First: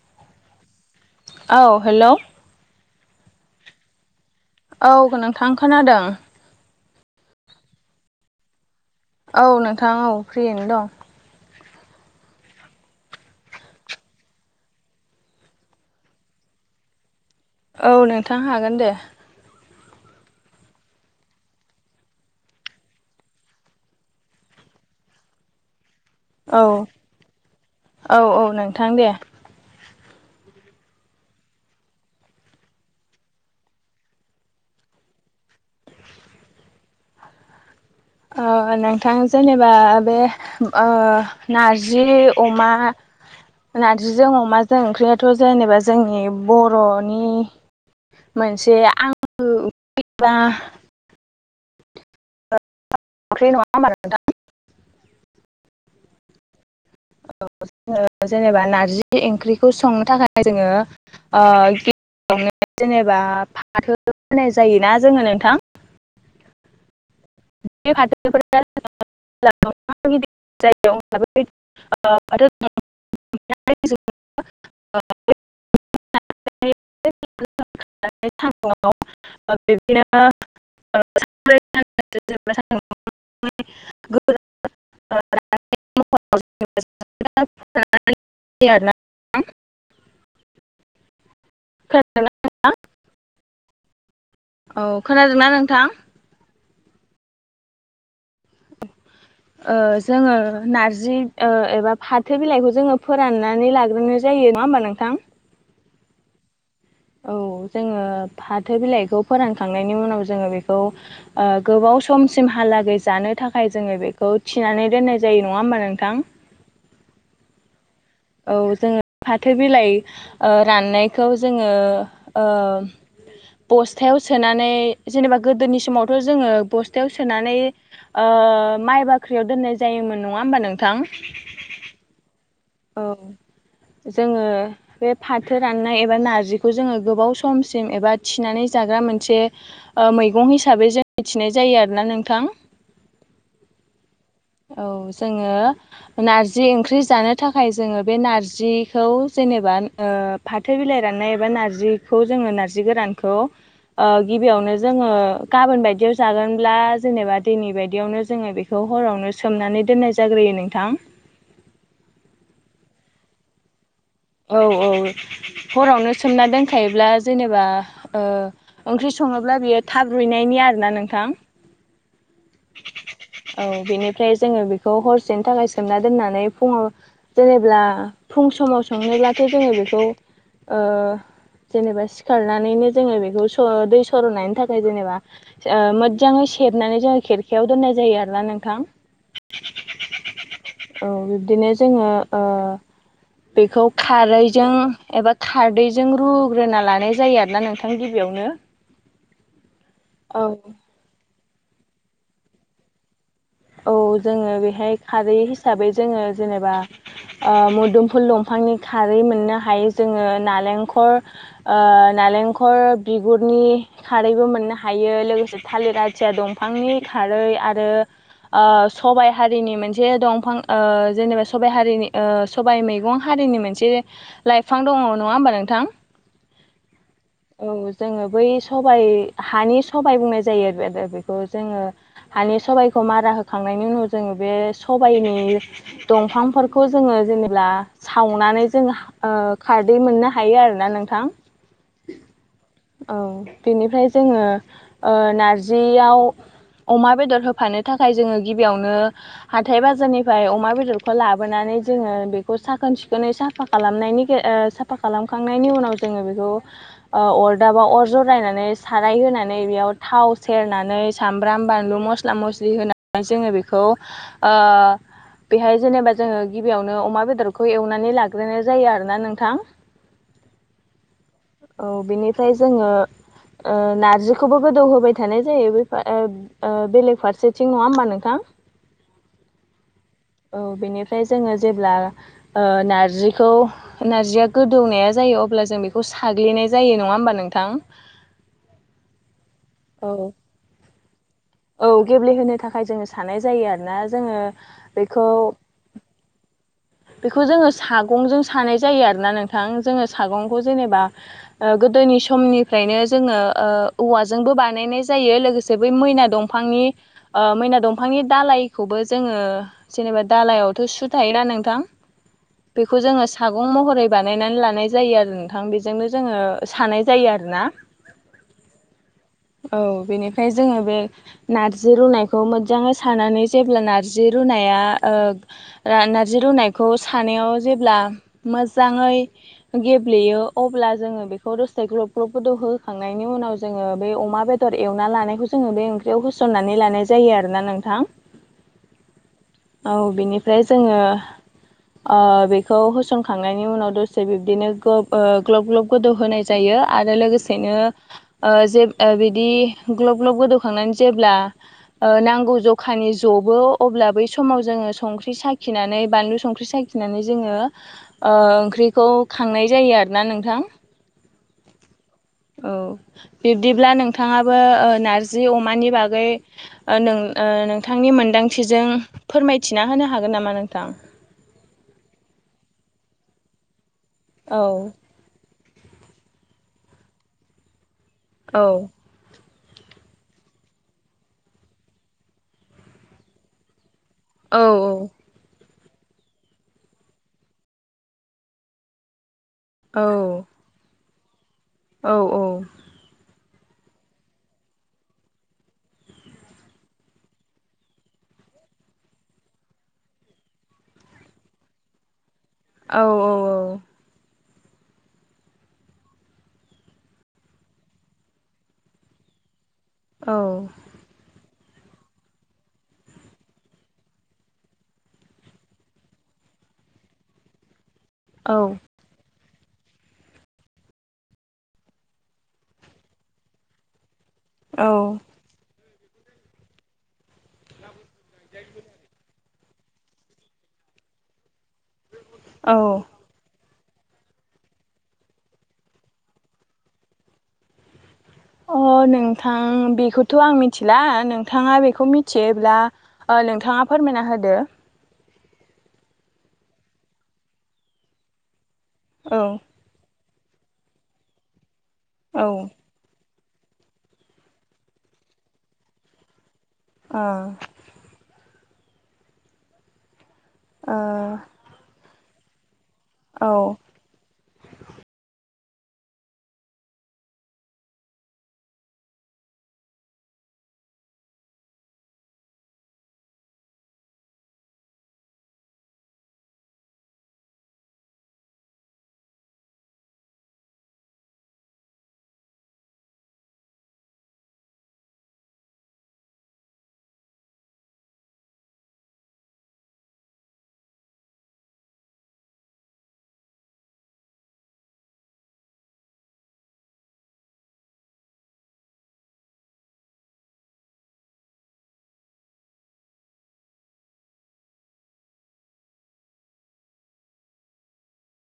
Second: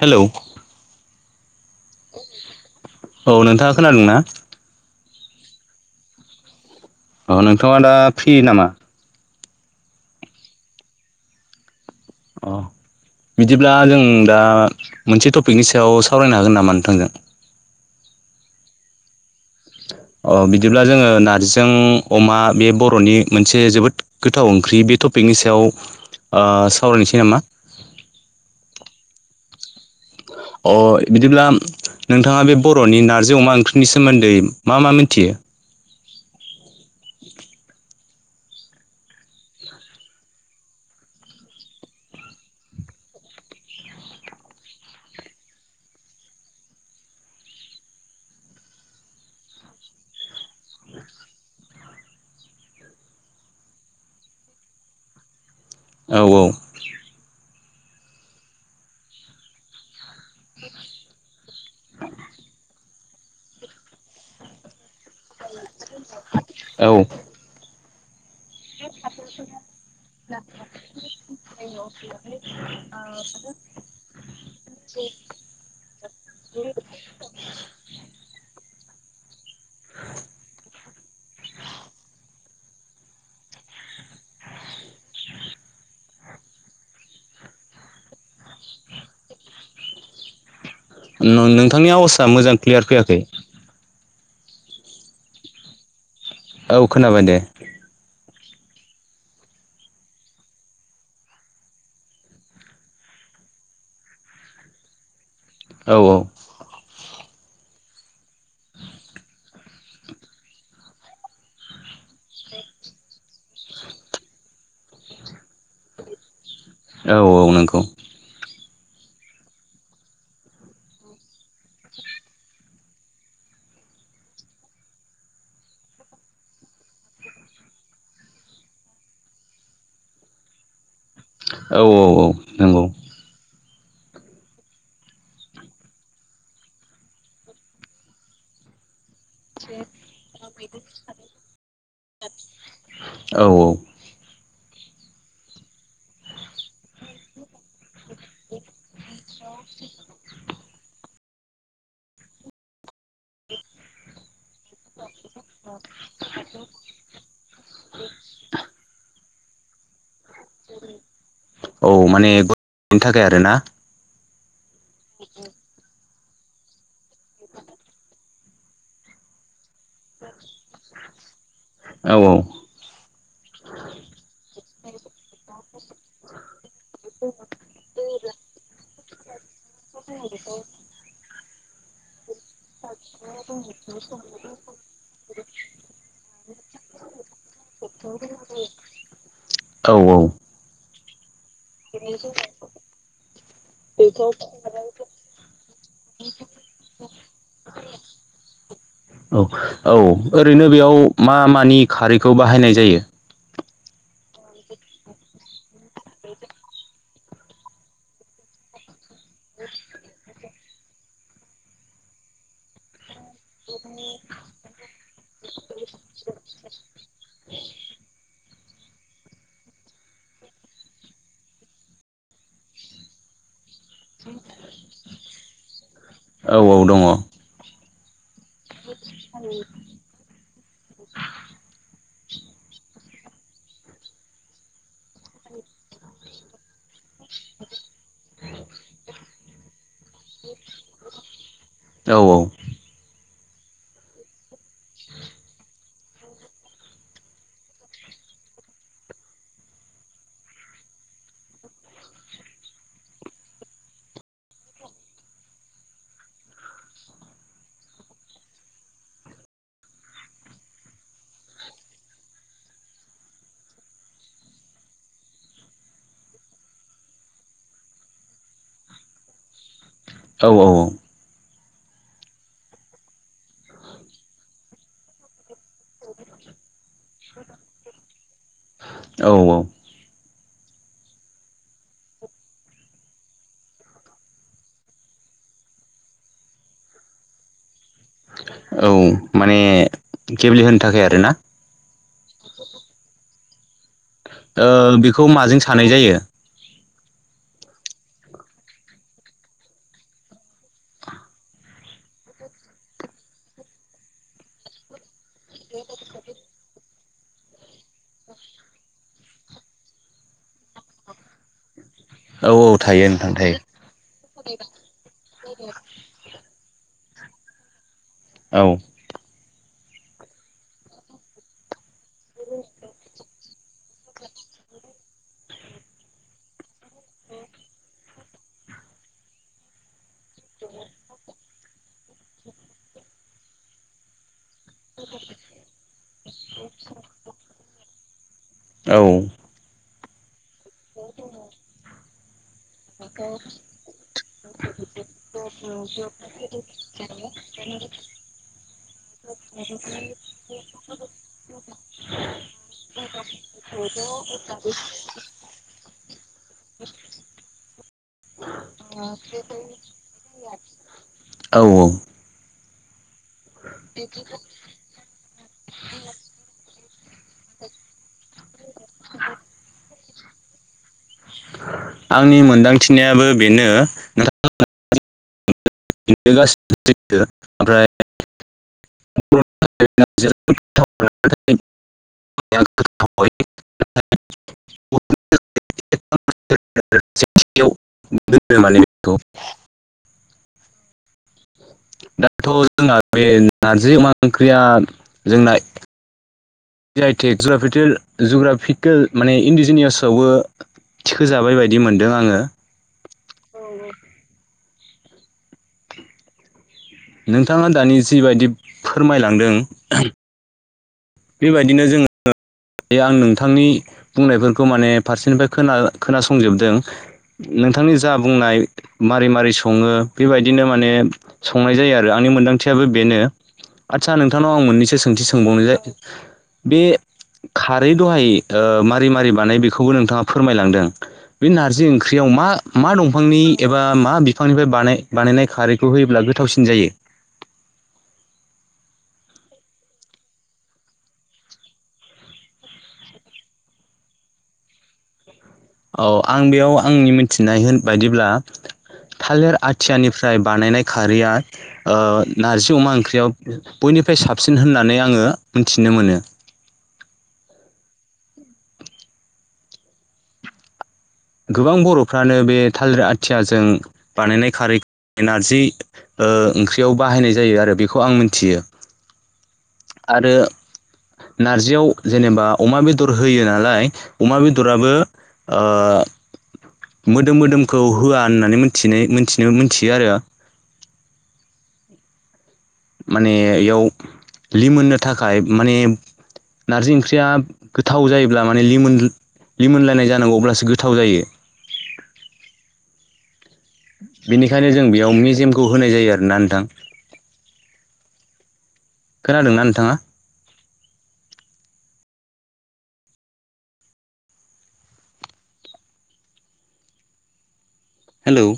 Hello औ hello औ नोंथाङा खोनादों ना? औ नोंथां खोनादों अ नोंथाङा दा फ्रि नामा? औ नोंथां औ फ्रियैनो दं। अ बिदिब्ला जों दा मोनसे टपिकनि सायाव सावरायनो हागोन नामा नोंथांजों? औ नोंथां हागोन दे [inaudible] अ बिदिब्ला जोङो नारजिजों अमा बे बर'नि मोनसे जोबोद गोथाव ओंख्रि बे टपिक बेनि सायाव ओ औ सावरायनोसै नामा? थां दे। द अ बिदिब्ला नोंथाङा बे बर'नि नार्जि अमा ओंख्रिनि सोमोन्दै मा मा मिथियो? नोंथां जेनेबा बे नारजि अमा नारजिजों अमाजों ओंख्रियाथ' जेनेबा जोंनि बर'नि मोनसे आं [unintelligible] [unintelligible] औ औ। औ ज जेनेबा नारजि ओंख्रिखौ संनो थाखाय जोङो गिनो जेनेबा फाथो होनाय जायोना जोङो नोंथां। औ। [unintelligible] जायो अब्ला बै आरो [unintelligible] [unintelligible] [unintelligible] बिदिनो [unintelligible] [unintelligible] [inaudible] [unintelligible] नोंथांनि आव'सआ मोजां क्लियार फैयाखै। औ खोनादोंना नोंथां? औ खोनाबाय दे। [inaudible] जोङो नारजि एबा फाथो बिलाइखौ जोङो फोराननानै लाग्रोनो जायो। नङा होनबा नोथां औ औ औ जोङो फाथो बिलाइखौ फोरानखांनायनि उनाव जोङो बेखौ गोबाव समसिमहालागै जानो थाखाय जोङो बेखौ थिनानै दोननाय जायो नङा होमबा नोंथां औ औ नोंगौ औ जोङो फाथो बिलाइ राननायखौ जोङो बस्थायाव सोनानै जेनेबा गोदोनि समावथ' जोङो बस्थायाव सोनानै ओ माइ बाख्रियाव दोननाय जायोमोन नङा होमबा नोंथां औ औ औ। नंगौ औ। जोङो बे फाथो राननाय एबा नारजिखौ जोङो गोबाव समसिम एबा थिनानै जाग्रा मोनसे मैगं हिसाबै जों मिथिनाय जायो आरोना नोंथां। औ औ। औ जोङो नारजि ओंख्रि जानो थाखाय जोङो। बे नारजिखौ जेनेबा फाथो बिलाइ राननाय बा नारजिखौ जोङो नारजि गोरानखौ गिबियावनो जोङो गाबोन बायदियाव जागोनब्ला जेनेबा दैनि बायदियावनो जोङो बेखौ हरावनो सोमनानै दोननाय जाग्रोयो नोंथां औ माने गनि थाखाय आरोना औ औ हरावनो सोमना दोनखायोब्ला जेनेबा ओंख्रि सङोब्ला बियो थाब रुइनायनि आरोना नों औ औ। औ बेनिफ्राय जोङो बेखौ हरसेनि थाखाय सोमना दोननानै फुङाव जेनेब्ला फुं समाव थाङोब्लाथ' जोङो बेखौ ओ जेनेबा सि सिखारनानैनो जोङो बेखौ दै सर'नायनि थाखाय जेनेबा मोजाङै सेरनानै जोङो खेरखायाव दोननाय जायो आरोना नोंथां औ औ औ बिब्दिनो जोङो बेखौ खारैजों एबा खारदैजों रुग्रोना लानाय जायो आरोना नोंथां गिबियावनो [inaudible] औ औ औ ओरैनो बेयाव मा मानि खारैखौ बाहायनाय जायो औ जोङो बेहाय खारै हिसाबै जोङो जेनेबा मोदोमफुल दंफांनि खारै मोननो हायो जोङो नारेंखल बिगुरनि खारैबो मोननो हायो लोगोसे थालिर आथिया दंफांनि खारै आरो सबाइ हारिनि मोनसे दंफां जेनेबा सबायाइ हारिनि सबायाइ मैगं हारिनि मोनसे एसे लाइफां दङ नङा होमबा नोंथां औ औ दङ औ जोङो बै सबाइ हानि सबाय बुंनाय जायो आरो बेखौ जोङो हानि सबाइखौ मारा होखांनायनि उनाव जोङो बे सबायनि दंफांफोरखौ जों जेब्ला सावनानै जों औ दै मोननो हायो आरोना नोंथां औ औ बेनिफ्राय जोङो नारजियाव अमा बेदर होफानो थाखाय जोङो गिबियावनो हाथाय बाजारनिफ्राय अमा बेदरखौ लाबोनानै जोङो बेखौ साखोन सिखोनै सोनानै खालामनानै साफा खालामखांनायनि उनाव जों बेखौ अरदाबाव अर जरायनानै साराय होनानै बेयाव थाव सेरनानै सामब्राम बानलु मस्ला मस्लि होनानै जोङो बेखौ बेहाय जेनेबा जोङो गिबियावनो अमा बेदरखौ एवनानै लाग्रोनाय जायो आरोना नोंथां औ औ औ बेनिफ्राय जोङो नारजिखौबो गोदौ होबाय थानाय जायो बेलेग फारसेथिं नङा होमबा नोंथां औ औ औ बेनिफ्राय जोङो जेब्ला नारजिखौ नारजिया गोदौनाया जायो जायो अब्ला जों बेखौ साग्लिनाय जायो नङा होमबा नोंथां औ माने औ गेबलि होनो थाखाय आरोना औ गेब्लेहोनो थाखाय जोङो साननाय जायो आरो ना जोङो ओ बेखौ माजों सानाय जायो बेखौ जोङो सागंजों सानाय जायो आरोना नोंथां जोङो सागंखौ जेनेबा गोदोनि समनिफ्रायनो जोङो औवाजोंबो बानायनाय जायो लोगोसे बै मैना दंफां मैना दंफांनि दालाइखौबो जोङो जेनेबा दालइायावथ' सु थायोना नोंथां औ बेखौ थायो जोङो नोंथां थायो सागं महरै बानायनानै लानाय जायो आरो नोंथां बेजोंनो जोङो सानाय जायो आरोना औ औ बेनिफ्राय जोङो बे नारजि रुनायखौ मोजाङै सारनानै जेब्ला नारजि रुनाया नारजि रुनायखौ सानायाव जेब्ला मोजाङै गेब्लेयो अब्ला जोङो बेखौ रुसेबो गोदौ होखांनायनि उनाव जोङो बे अमा बेदर एवना लानायखौ जोङो बे ओं खौ होसननानै लानाय जायो आरोना नोंथां औ औ बेनिफ्राय जोङो खौ होसनखांनायनि उनाव दसे बिब्दिनो ग्लब ग्लब गोदौ होनाय जायो आरो लोगोसेनो बिदि ग्लब ग्लब गोदौखां जेब्ला नांगौ जखानि जबो अब्ला बै समाव जोङो संख्रि साखिनानै बानलु संख्रि साखिनानै जोङो ओंख्रिखौ खांनाय जायो आरोना नोंथां औ औ बिब्दिब्ला नोंथाङाबो नार्जि जि अमानि बागै नोंथांनि मोनदांथिजों फोरमायथिना होनो हागोन नामा नोंथां? आंनि मोनदांथिनायाबो बेनो औ [unintelligible] औ [unintelligible] औ गोथाव औ [unintelligible] औ औ दाथ' औ जोंना बे नारजि अमा ओंख्रिया जोंना जि आइ टेक जुग्राफिकेल माने इन्डिजिनियासआवबो थिखो जाबाय बायदि मोनदों आङो। औ औ औ नोंथाङा दानि जिबायदि फोरमायलांदों औ बेबायदिनो जोङो बे आं नोंथांनि बुंनायफोरखौ माने फारसेनिफ्राय खोनासंजोबदों नों नोंथांनि जा बुंनाय औ मारै मारै मारै सम सङो बेबायदिनो माने संनाय जायो आरो आंनि मोन्दांथियाबो बेनो आदसा नोंथांनाव आं मोननैसो औ सोंथि सोंबावनाय जाय बे खारै दहाय मारै मारै बानाय बेखौबो नोंथा फोरमायलांदों बे नारजि ओं ख्रियाव मा मा औ दंफांनि एबा मा बिफांनिफ्राय बानायनाय खारैखौ होयोब्ला गोथावसिन जायो? [inaudible] अ नोंथां बेखौथ' आं मिथिला नोंथाङा बेखौ मिथियोब्ला नोंथाङा फोरमायना होदो औ आं बेयाव आंनि मिथिनाय होन बायदिब्ला औ थालिर आथियानि फ्राय बानायनाय खारैया ओ नारजि अमा ओंख्रियाव बयनिफ्राय साबसिन होननानै आङो मिथिनो मोनो। अ ओ मानो बे थालिर आथियाजों औ बानायनाय खारै नारजि ओंख्रियाव बाहायनाय जायो आरो बेखौ आं मिथियो आरो नारजियाव जेनेबा अमा बेदर होयो नालाय अमा बेदराबो ओ मोदोम मोदोमखौ होआ होननानै मिथिनायथि मोनथियो आरो माने इयाव लिमोननो थाखाय माने नारजि ओंख्रिया गोथाव जायोब्ला माने लिमोन लिमोनलायनाय जानांगौ अब्लासो गोथाव जायो। बेनिखायनो जों बेयाव मेजेमखौ होनाय जायो आरोना नोंथां खोनादोंना नोंथाङा? हेल'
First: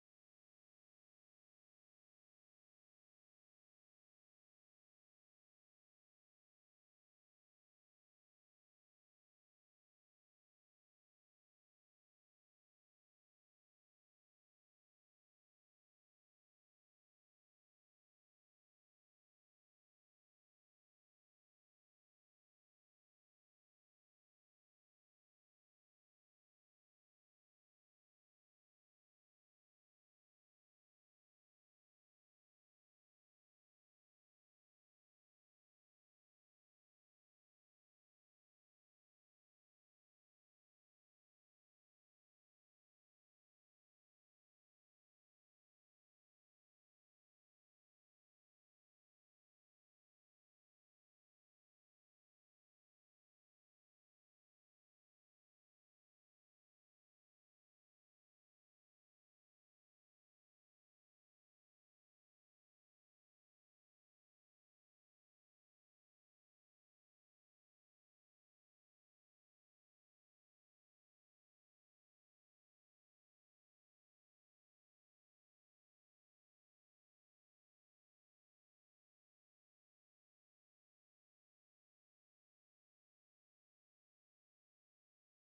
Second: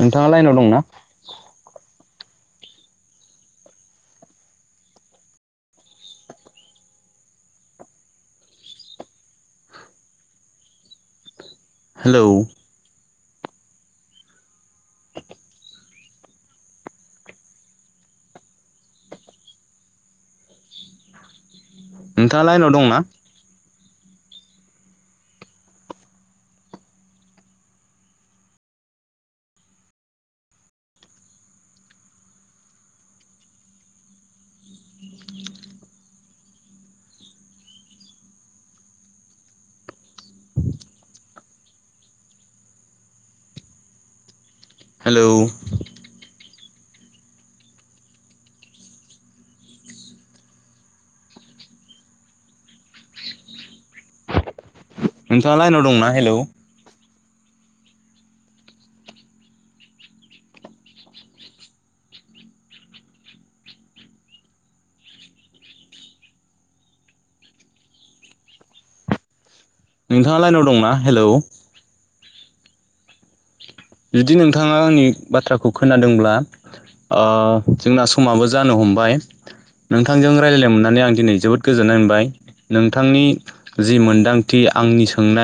नोंथाङा लाइनाव दंना हेलौ। [inaudible] नोंथाङा लाइनाव दंना? [inaudible] हेल' नोंथाङा लाइनाव दंना हेलौ? नोंथाङा लाइनाव दंना हेलौ? जुदि नोंथाङा आंनि बाथ्राखौ खोनादोंब्ला। ओ जोंना समाबो जानो हमबाय। नोंथांजों रायलायनायनो मोननानै आं दिनै जोबोद गोजोननाय मोनबाय। नोंथांनि जि मोनदांथि। आंनि सोंनाय